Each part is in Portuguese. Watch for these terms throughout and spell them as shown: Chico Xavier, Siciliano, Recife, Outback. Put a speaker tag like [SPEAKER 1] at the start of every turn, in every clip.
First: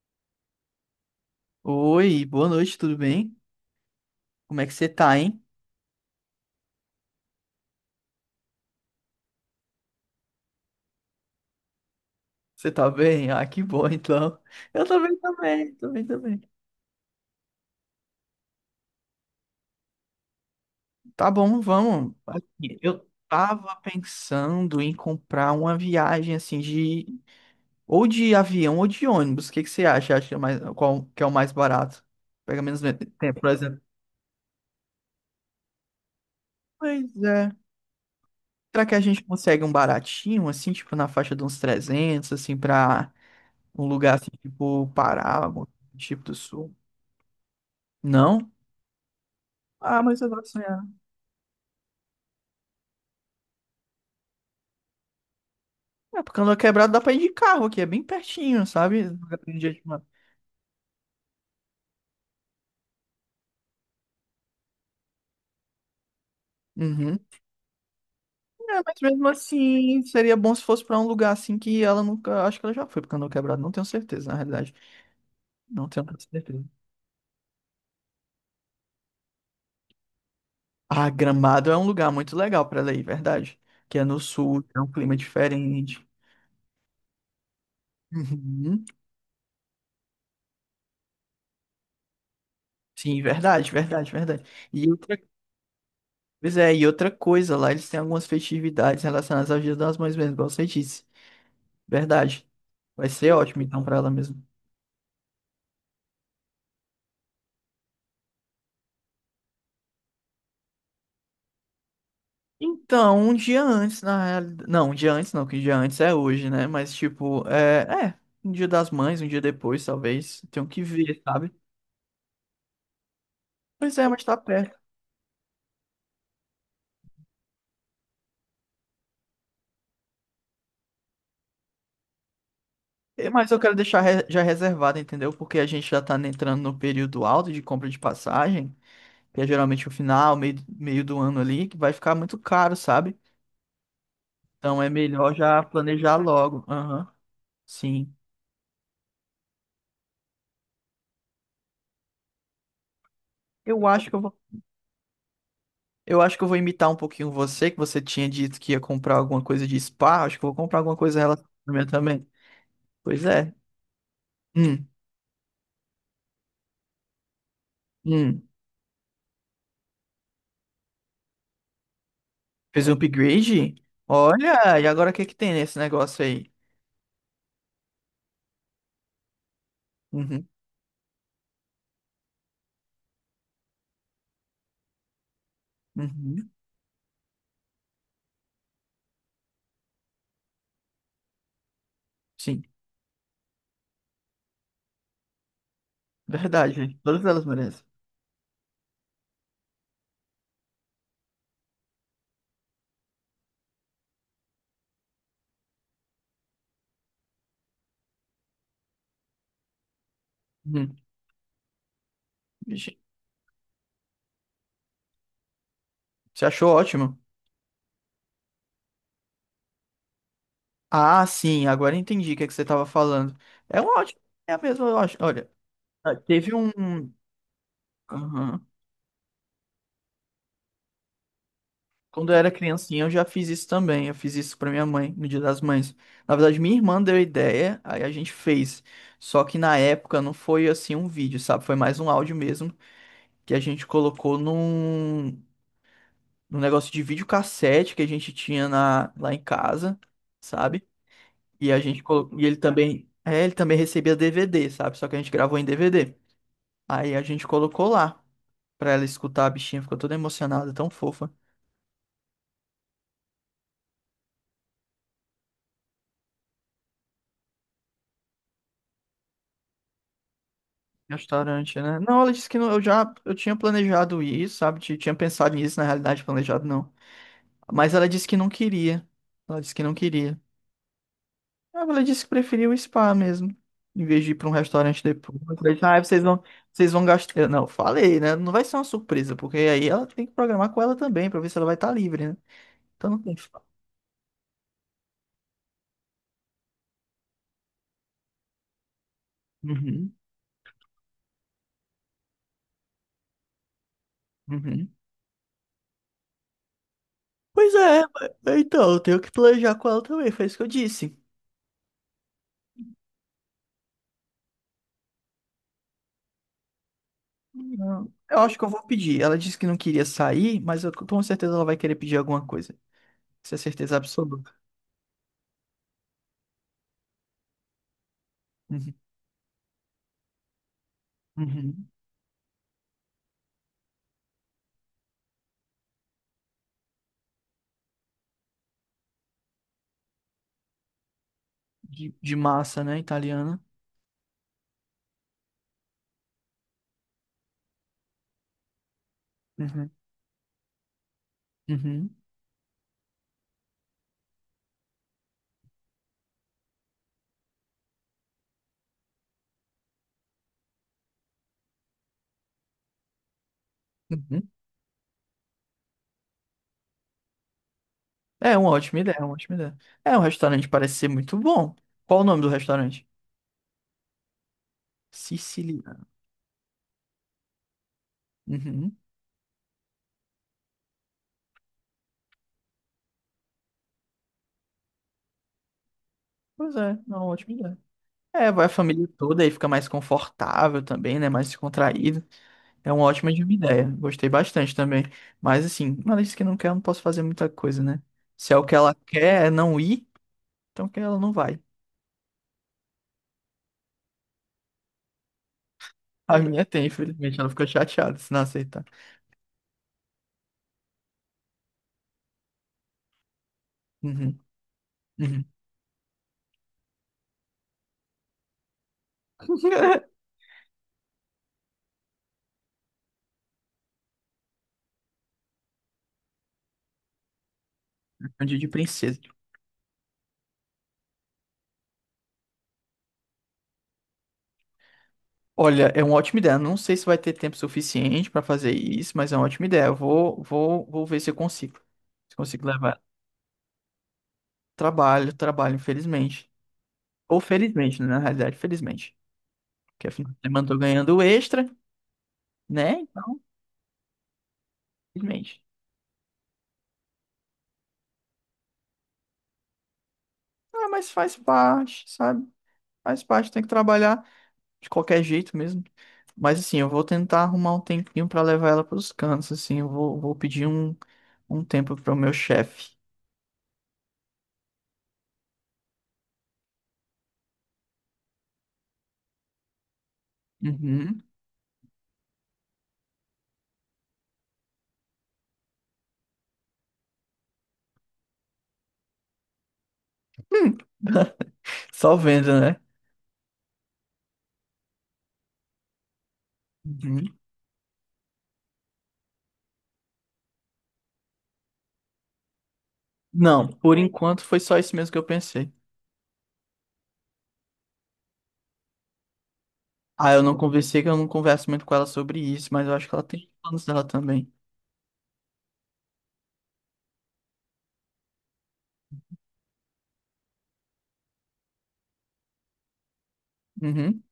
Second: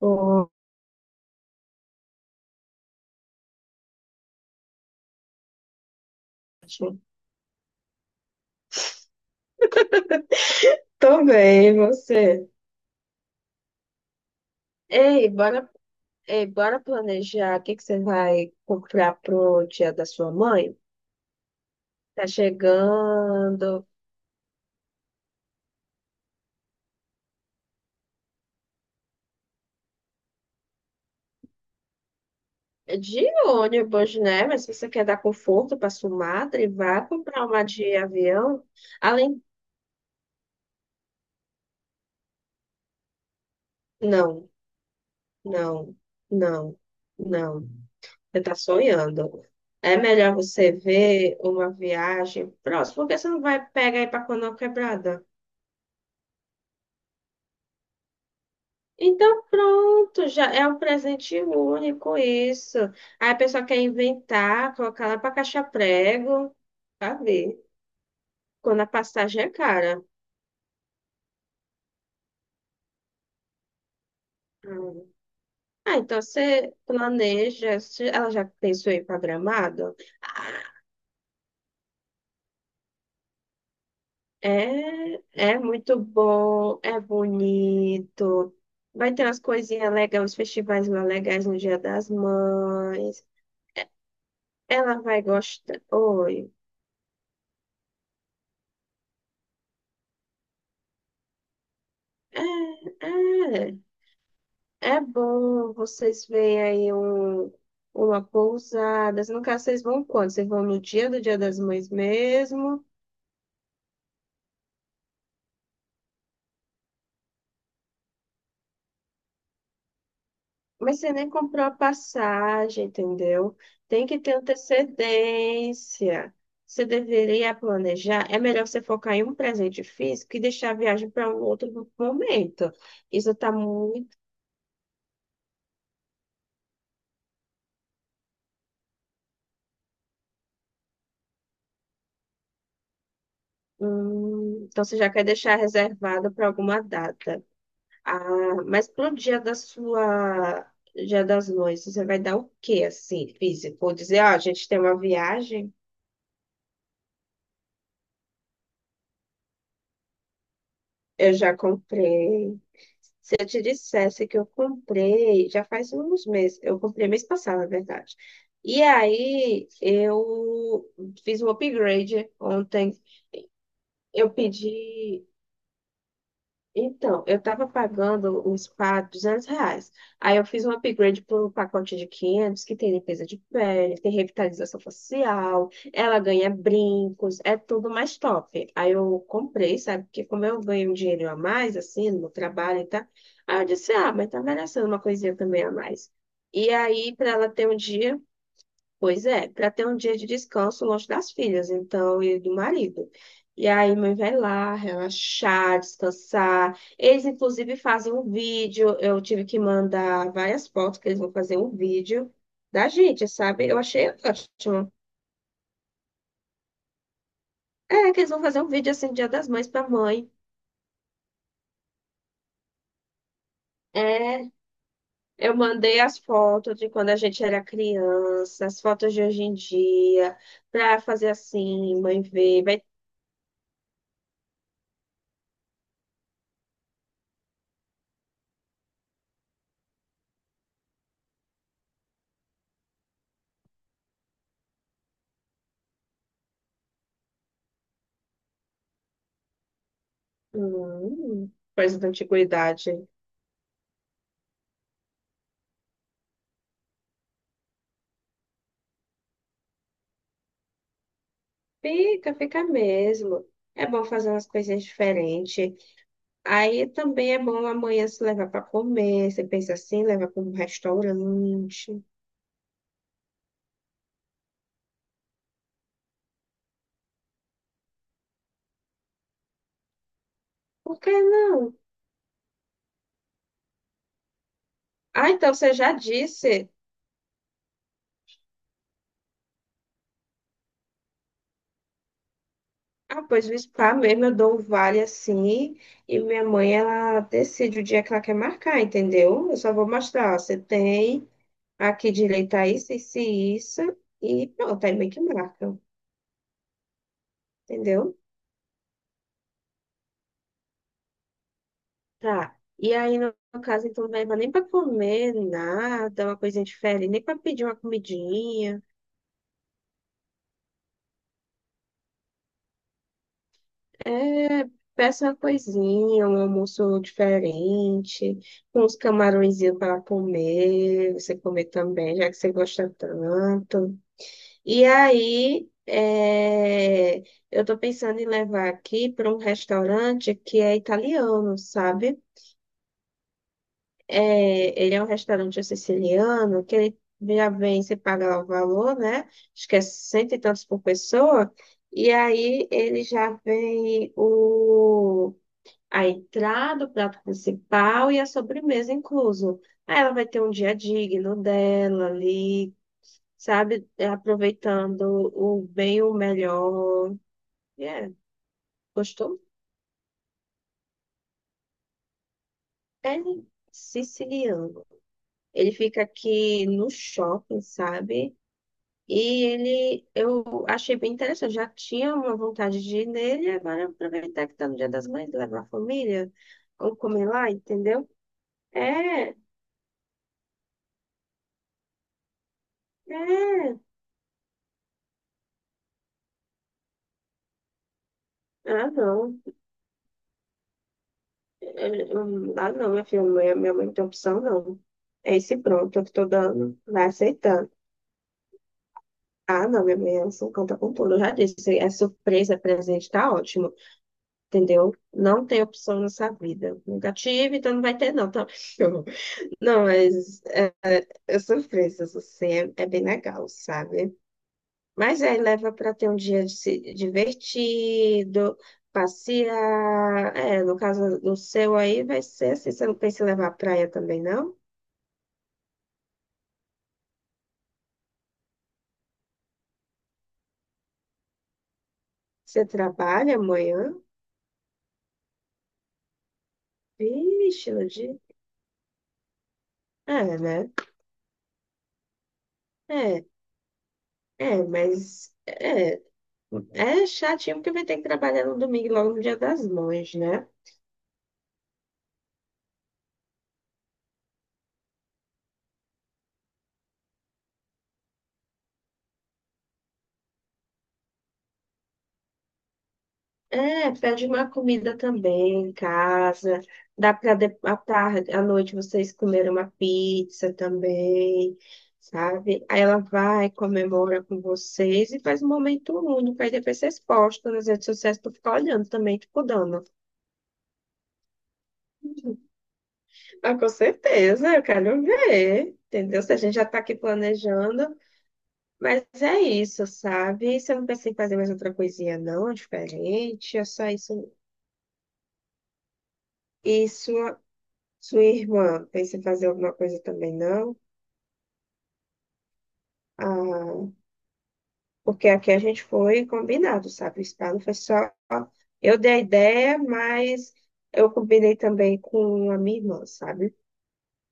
[SPEAKER 1] Ótimo.
[SPEAKER 2] Oi, boa noite, tudo bem? Como é que você tá, hein?
[SPEAKER 1] Tô bem, e você?
[SPEAKER 2] Você tá bem? Ah, que bom, então. Eu também,
[SPEAKER 1] Ei, bora,
[SPEAKER 2] também, também, também.
[SPEAKER 1] ei, bora planejar o que que você vai comprar pro dia da sua mãe?
[SPEAKER 2] Tá bom, vamos.
[SPEAKER 1] Tá
[SPEAKER 2] Aqui, eu tava
[SPEAKER 1] chegando
[SPEAKER 2] pensando em comprar uma viagem assim de ou de avião ou de ônibus. O que que você acha? Acha mais qual que é o mais barato? Pega
[SPEAKER 1] de
[SPEAKER 2] tempo, por exemplo.
[SPEAKER 1] ônibus, né? Mas se você quer dar conforto pra sua madre, vá
[SPEAKER 2] Pois
[SPEAKER 1] comprar
[SPEAKER 2] é.
[SPEAKER 1] uma de avião.
[SPEAKER 2] Será que a gente
[SPEAKER 1] Além,
[SPEAKER 2] consegue um baratinho assim, tipo na faixa de uns 300, assim, pra um lugar assim,
[SPEAKER 1] não,
[SPEAKER 2] tipo Pará, algum
[SPEAKER 1] não,
[SPEAKER 2] tipo do Sul?
[SPEAKER 1] não, não. Você
[SPEAKER 2] Não?
[SPEAKER 1] tá sonhando. É
[SPEAKER 2] Ah, mas eu
[SPEAKER 1] melhor
[SPEAKER 2] gosto de
[SPEAKER 1] você
[SPEAKER 2] sonhar.
[SPEAKER 1] ver uma viagem próxima, porque você não vai pegar aí pra Canoa Quebrada.
[SPEAKER 2] É, porque andou quebrado dá pra ir de carro aqui, é bem pertinho, sabe? Lugar
[SPEAKER 1] Então
[SPEAKER 2] que a gente mora.
[SPEAKER 1] pronto, já é um presente único isso. Aí a pessoa quer inventar, colocar lá para caixa prego,
[SPEAKER 2] Uhum.
[SPEAKER 1] sabe?
[SPEAKER 2] É,
[SPEAKER 1] Quando a
[SPEAKER 2] mas mesmo
[SPEAKER 1] passagem é cara.
[SPEAKER 2] assim, seria bom se fosse pra um lugar assim que ela nunca. Acho que ela já foi porque andou quebrado, não tenho certeza, na realidade.
[SPEAKER 1] Hum.
[SPEAKER 2] Não
[SPEAKER 1] Ah,
[SPEAKER 2] tenho
[SPEAKER 1] então
[SPEAKER 2] tanta certeza.
[SPEAKER 1] você planeja, se ela já pensou em programado?
[SPEAKER 2] Ah, Gramado é um lugar muito legal pra ela ir, verdade. Que é no sul, é um clima
[SPEAKER 1] É, é muito
[SPEAKER 2] diferente.
[SPEAKER 1] bom, é bonito.
[SPEAKER 2] Uhum.
[SPEAKER 1] Vai ter umas coisinhas legais, uns festivais mais legais no Dia das
[SPEAKER 2] Sim,
[SPEAKER 1] Mães.
[SPEAKER 2] verdade, verdade, verdade. E
[SPEAKER 1] Ela
[SPEAKER 2] outra,
[SPEAKER 1] vai gostar. Oi.
[SPEAKER 2] pois é, e outra coisa, lá eles têm algumas festividades relacionadas ao Dia das Mães mesmo, igual você disse. Verdade.
[SPEAKER 1] É,
[SPEAKER 2] Vai ser ótimo
[SPEAKER 1] é.
[SPEAKER 2] então pra ela mesmo.
[SPEAKER 1] É bom vocês verem aí um, uma pousada. No caso, vocês vão quando? Vocês vão no dia do Dia das Mães mesmo?
[SPEAKER 2] Então, um dia antes, na realidade. Não, um dia antes não, que um dia antes é hoje, né? Mas, tipo, é. É, um dia das mães, um dia depois, talvez. Tenho que
[SPEAKER 1] Mas você
[SPEAKER 2] ver,
[SPEAKER 1] nem
[SPEAKER 2] sabe?
[SPEAKER 1] comprou a passagem, entendeu?
[SPEAKER 2] Pois é,
[SPEAKER 1] Tem que
[SPEAKER 2] mas
[SPEAKER 1] ter
[SPEAKER 2] tá perto.
[SPEAKER 1] antecedência. Você deveria planejar. É melhor você focar em um presente físico e deixar a viagem para um outro momento. Isso
[SPEAKER 2] Mas
[SPEAKER 1] está
[SPEAKER 2] eu quero
[SPEAKER 1] muito.
[SPEAKER 2] já reservado, entendeu? Porque a gente já tá entrando no período alto de compra de passagem, que é geralmente o final, meio do ano ali, que vai ficar muito caro, sabe?
[SPEAKER 1] Hum,
[SPEAKER 2] Então
[SPEAKER 1] então,
[SPEAKER 2] é
[SPEAKER 1] você já quer
[SPEAKER 2] melhor
[SPEAKER 1] deixar
[SPEAKER 2] já planejar
[SPEAKER 1] reservado para
[SPEAKER 2] logo.
[SPEAKER 1] alguma
[SPEAKER 2] Aham,
[SPEAKER 1] data.
[SPEAKER 2] sim.
[SPEAKER 1] Ah, mas pro dia da sua, dia das noivas, você vai dar o quê, assim, físico?
[SPEAKER 2] Eu
[SPEAKER 1] Vou
[SPEAKER 2] acho que
[SPEAKER 1] dizer,
[SPEAKER 2] eu
[SPEAKER 1] ó, a
[SPEAKER 2] vou.
[SPEAKER 1] gente tem uma viagem,
[SPEAKER 2] Eu acho que eu vou imitar um pouquinho você, que você tinha dito que ia comprar alguma coisa de spa. Acho que eu vou comprar alguma coisa
[SPEAKER 1] eu
[SPEAKER 2] relacionada
[SPEAKER 1] já
[SPEAKER 2] à minha também.
[SPEAKER 1] comprei.
[SPEAKER 2] Pois
[SPEAKER 1] Se eu
[SPEAKER 2] é.
[SPEAKER 1] te dissesse que eu
[SPEAKER 2] Hum,
[SPEAKER 1] comprei, já faz uns meses, eu comprei mês passado, na verdade.
[SPEAKER 2] hum.
[SPEAKER 1] E aí eu fiz um upgrade
[SPEAKER 2] Fez um
[SPEAKER 1] ontem.
[SPEAKER 2] upgrade?
[SPEAKER 1] Eu
[SPEAKER 2] Olha, e agora o que
[SPEAKER 1] pedi,
[SPEAKER 2] que tem nesse negócio aí?
[SPEAKER 1] Então, eu estava pagando um spa R$ 200. Aí eu
[SPEAKER 2] Uhum,
[SPEAKER 1] fiz um upgrade para um pacote de 500 que tem limpeza de pele, tem revitalização facial, ela ganha
[SPEAKER 2] uhum.
[SPEAKER 1] brincos, é tudo mais top. Aí eu comprei, sabe? Porque como eu ganho um dinheiro a mais, assim, no meu
[SPEAKER 2] Sim,
[SPEAKER 1] trabalho e tal, aí eu disse, ah, mas tá merecendo uma coisinha também a mais. E
[SPEAKER 2] verdade. Gente.
[SPEAKER 1] aí,
[SPEAKER 2] Todas
[SPEAKER 1] para
[SPEAKER 2] elas
[SPEAKER 1] ela ter um
[SPEAKER 2] merecem.
[SPEAKER 1] dia, Pois é, para ter um dia de descanso longe das filhas, então, e do marido. E aí, mãe vai lá relaxar, descansar. Eles, inclusive, fazem um vídeo. Eu tive que mandar várias
[SPEAKER 2] Uhum.
[SPEAKER 1] fotos que eles vão fazer um vídeo da
[SPEAKER 2] Vixe,
[SPEAKER 1] gente, sabe? Eu achei ótimo.
[SPEAKER 2] você achou ótimo?
[SPEAKER 1] É, que eles vão fazer um vídeo assim, Dia das Mães para mãe.
[SPEAKER 2] Ah, sim, agora eu entendi o que é que você estava falando. É um ótimo.
[SPEAKER 1] É,
[SPEAKER 2] É a mesma, eu acho. Olha,
[SPEAKER 1] eu mandei
[SPEAKER 2] ah,
[SPEAKER 1] as
[SPEAKER 2] teve
[SPEAKER 1] fotos de quando
[SPEAKER 2] um.
[SPEAKER 1] a gente era
[SPEAKER 2] Aham.
[SPEAKER 1] criança, as fotos de hoje em dia, para fazer assim, mãe
[SPEAKER 2] Quando eu era
[SPEAKER 1] ver. Vai...
[SPEAKER 2] criancinha, eu já fiz isso também. Eu fiz isso pra minha mãe, no Dia das Mães. Na verdade, minha irmã deu a ideia, aí a gente fez. Só que na época não foi assim um vídeo, sabe? Foi mais um áudio mesmo, que a gente num negócio de videocassete que a gente tinha lá em casa, sabe?
[SPEAKER 1] Hum,
[SPEAKER 2] E a
[SPEAKER 1] coisa
[SPEAKER 2] gente
[SPEAKER 1] da
[SPEAKER 2] colocou, e ele
[SPEAKER 1] antiguidade.
[SPEAKER 2] também, é, ele também recebia DVD, sabe? Só que a gente gravou em DVD. Aí a gente colocou lá pra ela escutar, a bichinha ficou toda emocionada, tão fofa.
[SPEAKER 1] Fica mesmo. É bom fazer umas coisinhas diferentes. Aí também é bom amanhã se levar para comer. Você pensa assim, levar para um
[SPEAKER 2] Restaurante,
[SPEAKER 1] restaurante.
[SPEAKER 2] né? Não, ela disse que não, eu tinha planejado ir, sabe? Tinha pensado nisso, na realidade, planejado não. Mas ela disse que não queria. Ela disse que não queria.
[SPEAKER 1] Por que não?
[SPEAKER 2] Ah, ela disse que preferia o spa mesmo, em vez de ir para um restaurante
[SPEAKER 1] Ah,
[SPEAKER 2] depois.
[SPEAKER 1] então
[SPEAKER 2] Eu
[SPEAKER 1] você
[SPEAKER 2] falei,
[SPEAKER 1] já
[SPEAKER 2] ah,
[SPEAKER 1] disse.
[SPEAKER 2] vocês vão gastar. Eu, não, falei, né? Não vai ser uma surpresa, porque aí ela tem que programar com ela também, pra ver se ela vai estar livre, né? Então não
[SPEAKER 1] Ah,
[SPEAKER 2] tem.
[SPEAKER 1] pois no spa mesmo eu dou um vale assim. E minha mãe, ela decide o dia que ela quer marcar, entendeu? Eu só vou
[SPEAKER 2] Uhum,
[SPEAKER 1] mostrar. Ó, você tem aqui direito a isso, isso e isso. E pronto,
[SPEAKER 2] uhum.
[SPEAKER 1] aí meio que marca,
[SPEAKER 2] Pois é,
[SPEAKER 1] entendeu?
[SPEAKER 2] então, eu tenho que planejar com ela também, foi isso que eu disse.
[SPEAKER 1] Tá. E aí, no caso, então, não leva nem pra comer, nada, uma coisinha diferente, nem pra pedir uma
[SPEAKER 2] Não, eu acho que eu
[SPEAKER 1] comidinha.
[SPEAKER 2] vou pedir. Ela disse que não queria sair, mas eu com certeza ela vai querer pedir alguma coisa. Isso é certeza absoluta.
[SPEAKER 1] É, peça uma coisinha, um almoço diferente, com
[SPEAKER 2] Uhum.
[SPEAKER 1] uns camarõezinhos para comer, você comer
[SPEAKER 2] Uhum.
[SPEAKER 1] também, já que você gosta tanto. E aí, é, eu tô pensando em levar aqui para um restaurante que é italiano, sabe?
[SPEAKER 2] De massa, né? Italiana.
[SPEAKER 1] É, ele é um restaurante siciliano que ele já vem, você paga lá o valor, né? Acho que é
[SPEAKER 2] Uhum.
[SPEAKER 1] cento e tantos por pessoa.
[SPEAKER 2] Uhum.
[SPEAKER 1] E aí ele já vem a entrada, o prato principal e a sobremesa incluso. Aí ela vai ter um dia digno dela ali, sabe?
[SPEAKER 2] Uhum.
[SPEAKER 1] Aproveitando o bem, o melhor. É,
[SPEAKER 2] É uma ótima ideia, uma
[SPEAKER 1] gostou?
[SPEAKER 2] ótima ideia. É, o restaurante parece ser muito bom. Qual o nome do restaurante?
[SPEAKER 1] É siciliano. Ele fica
[SPEAKER 2] Siciliano.
[SPEAKER 1] aqui no shopping, sabe?
[SPEAKER 2] Uhum.
[SPEAKER 1] E ele, eu achei bem interessante, já tinha uma vontade de ir nele, agora aproveitar que tá no Dia das Mães, levar a família,
[SPEAKER 2] Pois é,
[SPEAKER 1] ou
[SPEAKER 2] é uma
[SPEAKER 1] comer lá,
[SPEAKER 2] ótima ideia.
[SPEAKER 1] entendeu?
[SPEAKER 2] É, vai a família
[SPEAKER 1] É, é,
[SPEAKER 2] toda aí, fica mais confortável também, né? Mais descontraído. É uma ótima de uma ideia. Gostei bastante também. Mas assim, uma lista que não quer, eu não posso fazer muita coisa, né? Se é o que
[SPEAKER 1] ah
[SPEAKER 2] ela
[SPEAKER 1] não,
[SPEAKER 2] quer é não ir, então que ela não vai.
[SPEAKER 1] Ah não, minha filha, minha mãe não tem opção não, é esse pronto que eu estou
[SPEAKER 2] A minha
[SPEAKER 1] dando,
[SPEAKER 2] tem,
[SPEAKER 1] vai
[SPEAKER 2] infelizmente. Ela ficou
[SPEAKER 1] aceitando.
[SPEAKER 2] chateada se não aceitar.
[SPEAKER 1] Ah não, minha mãe, ela só conta com tudo, eu já disse, é surpresa, é presente, tá ótimo,
[SPEAKER 2] Uhum,
[SPEAKER 1] entendeu? Não
[SPEAKER 2] uhum.
[SPEAKER 1] tem opção nessa vida, nunca tive, então não vai ter não, tá? Não, mas Eu sou fresas, assim, é bem legal, sabe? Mas aí leva para ter um dia de se-
[SPEAKER 2] Um
[SPEAKER 1] divertido,
[SPEAKER 2] dia de princesa.
[SPEAKER 1] passear. É, no caso do seu aí, vai ser assim. Você não pensa em levar à praia também, não?
[SPEAKER 2] Olha, é uma ótima ideia. Não sei se vai ter tempo suficiente pra fazer isso, mas é uma ótima ideia. Eu vou, vou ver se eu consigo. Se consigo
[SPEAKER 1] Você
[SPEAKER 2] levar.
[SPEAKER 1] trabalha amanhã?
[SPEAKER 2] Trabalho, trabalho, infelizmente. Ou
[SPEAKER 1] Vixe, no
[SPEAKER 2] felizmente, né?
[SPEAKER 1] dia.
[SPEAKER 2] Na realidade, felizmente. Porque afinal,
[SPEAKER 1] É,
[SPEAKER 2] de semana
[SPEAKER 1] né?
[SPEAKER 2] eu tô ganhando extra, né?
[SPEAKER 1] É,
[SPEAKER 2] Então,
[SPEAKER 1] é, mas
[SPEAKER 2] felizmente.
[SPEAKER 1] é, é chatinho porque vai ter que trabalhar no domingo, logo no dia das mães, né?
[SPEAKER 2] Ah, mas faz parte, sabe? Faz parte, tem que trabalhar de qualquer jeito mesmo. Mas assim, eu vou tentar arrumar um tempinho pra levar ela pros cantos, assim, vou um tempo pro meu chefe.
[SPEAKER 1] É, pede uma comida também em casa. Dá para à tarde, à noite vocês comerem uma pizza
[SPEAKER 2] Uhum.
[SPEAKER 1] também, sabe? Aí ela vai, comemora com vocês e faz um momento único. Aí depois vocês postam nas redes sociais para ficar olhando também, tipo, dando.
[SPEAKER 2] Hum. Só vendo, né?
[SPEAKER 1] Mas com certeza, eu quero ver, entendeu? Se a gente já tá aqui
[SPEAKER 2] Uhum.
[SPEAKER 1] planejando. Mas é isso, sabe? Você não pensa em fazer mais outra coisinha, não, é diferente, é
[SPEAKER 2] Não,
[SPEAKER 1] só
[SPEAKER 2] por
[SPEAKER 1] isso.
[SPEAKER 2] enquanto foi só isso mesmo que eu pensei.
[SPEAKER 1] Isso. Sua irmã pensa em fazer alguma coisa
[SPEAKER 2] Ah,
[SPEAKER 1] também,
[SPEAKER 2] eu não
[SPEAKER 1] não?
[SPEAKER 2] conversei, que eu não converso muito com ela sobre isso, mas eu acho que ela tem planos
[SPEAKER 1] Ah,
[SPEAKER 2] dela também.
[SPEAKER 1] porque aqui a gente foi combinado, sabe? O spa não foi só. Eu dei a ideia, mas eu combinei também com a minha irmã, sabe?
[SPEAKER 2] Uhum.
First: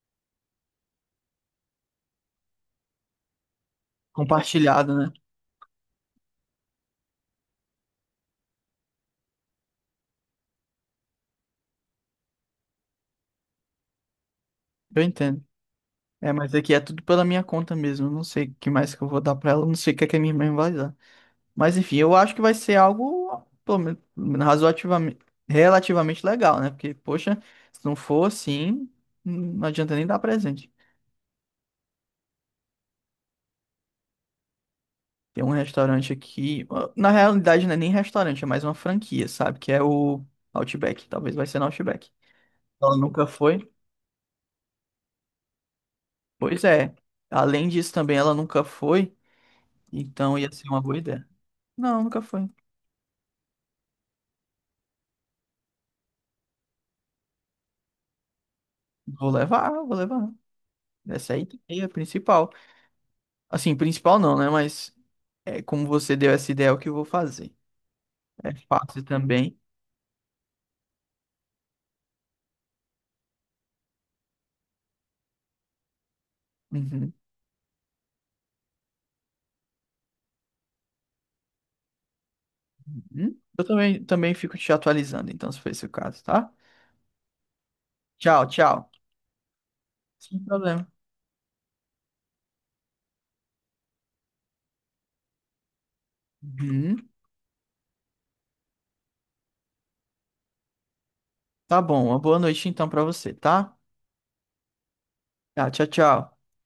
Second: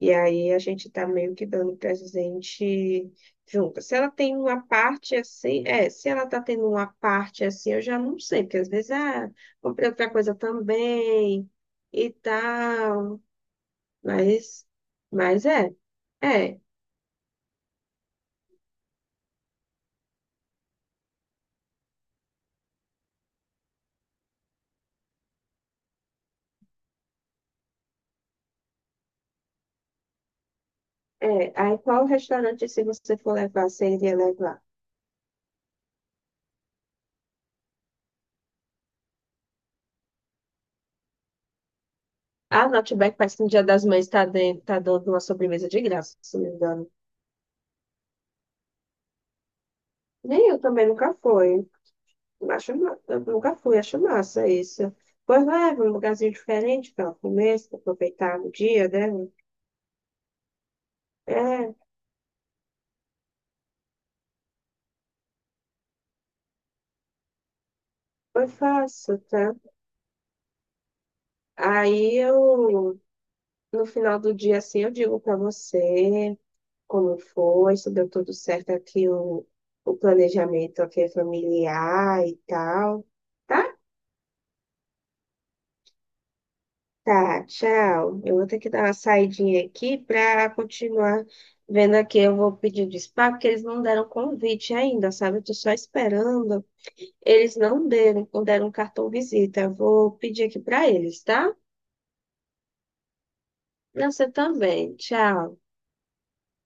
[SPEAKER 1] E aí a gente tá meio que dando presente junto. Se ela tem uma
[SPEAKER 2] Compartilhado, né?
[SPEAKER 1] parte assim, é, se ela tá tendo uma parte assim, eu já não sei, porque às vezes, ah, comprei outra coisa também e tal. Mas,
[SPEAKER 2] Eu entendo.
[SPEAKER 1] mas é.
[SPEAKER 2] É, mas
[SPEAKER 1] É,
[SPEAKER 2] aqui é tudo pela minha conta mesmo. Eu Não sei o que mais que eu vou dar pra ela, eu não sei o que é que a minha mãe vai dar. Mas enfim, eu acho que vai ser algo pelo menos, razoativamente, relativamente legal, né? Porque, poxa, se não for assim, não adianta nem dar presente.
[SPEAKER 1] Aí qual restaurante, se você for levar, você iria levar?
[SPEAKER 2] Tem um restaurante aqui, na realidade não é nem restaurante, é mais uma franquia, sabe? Que é o Outback, talvez vai ser no Outback.
[SPEAKER 1] Ah,
[SPEAKER 2] Ela
[SPEAKER 1] Outback
[SPEAKER 2] nunca
[SPEAKER 1] parece que no Dia
[SPEAKER 2] foi?
[SPEAKER 1] das Mães tá, dentro, tá dando uma sobremesa de graça, se não me
[SPEAKER 2] Pois
[SPEAKER 1] engano.
[SPEAKER 2] é. Além disso também ela nunca foi, então
[SPEAKER 1] Nem
[SPEAKER 2] ia
[SPEAKER 1] eu
[SPEAKER 2] ser uma
[SPEAKER 1] também
[SPEAKER 2] boa
[SPEAKER 1] nunca
[SPEAKER 2] ideia.
[SPEAKER 1] fui.
[SPEAKER 2] Não, nunca foi.
[SPEAKER 1] Acho, eu nunca fui, acho massa isso. Pois leva um lugarzinho diferente para comer, se aproveitar o dia, né?
[SPEAKER 2] Vou levar, vou levar. Essa aí
[SPEAKER 1] É,
[SPEAKER 2] é a principal. Assim, principal não, né? Mas é, como você deu essa ideia, é o que eu vou fazer.
[SPEAKER 1] foi
[SPEAKER 2] É fácil
[SPEAKER 1] fácil, tá?
[SPEAKER 2] também.
[SPEAKER 1] Aí eu, no final do dia, assim, eu digo para você.
[SPEAKER 2] Uhum,
[SPEAKER 1] Como foi, se deu tudo certo aqui o planejamento aqui familiar e tal.
[SPEAKER 2] uhum. Eu
[SPEAKER 1] Tá?
[SPEAKER 2] também, também fico te atualizando, então, se for esse o caso, tá?
[SPEAKER 1] Tá, tchau. Eu
[SPEAKER 2] Tchau,
[SPEAKER 1] vou ter que dar
[SPEAKER 2] tchau.
[SPEAKER 1] uma saidinha aqui
[SPEAKER 2] Sem
[SPEAKER 1] para
[SPEAKER 2] problema.
[SPEAKER 1] continuar vendo aqui. Eu vou pedir despacho, porque eles não deram convite ainda, sabe? Eu tô só esperando.
[SPEAKER 2] Uhum.
[SPEAKER 1] Eles não deram, não deram cartão visita. Eu vou pedir aqui para eles, tá?
[SPEAKER 2] Tá bom, uma boa noite então pra você, tá?
[SPEAKER 1] Pra você também. Tchau.
[SPEAKER 2] Tá, tchau, tchau.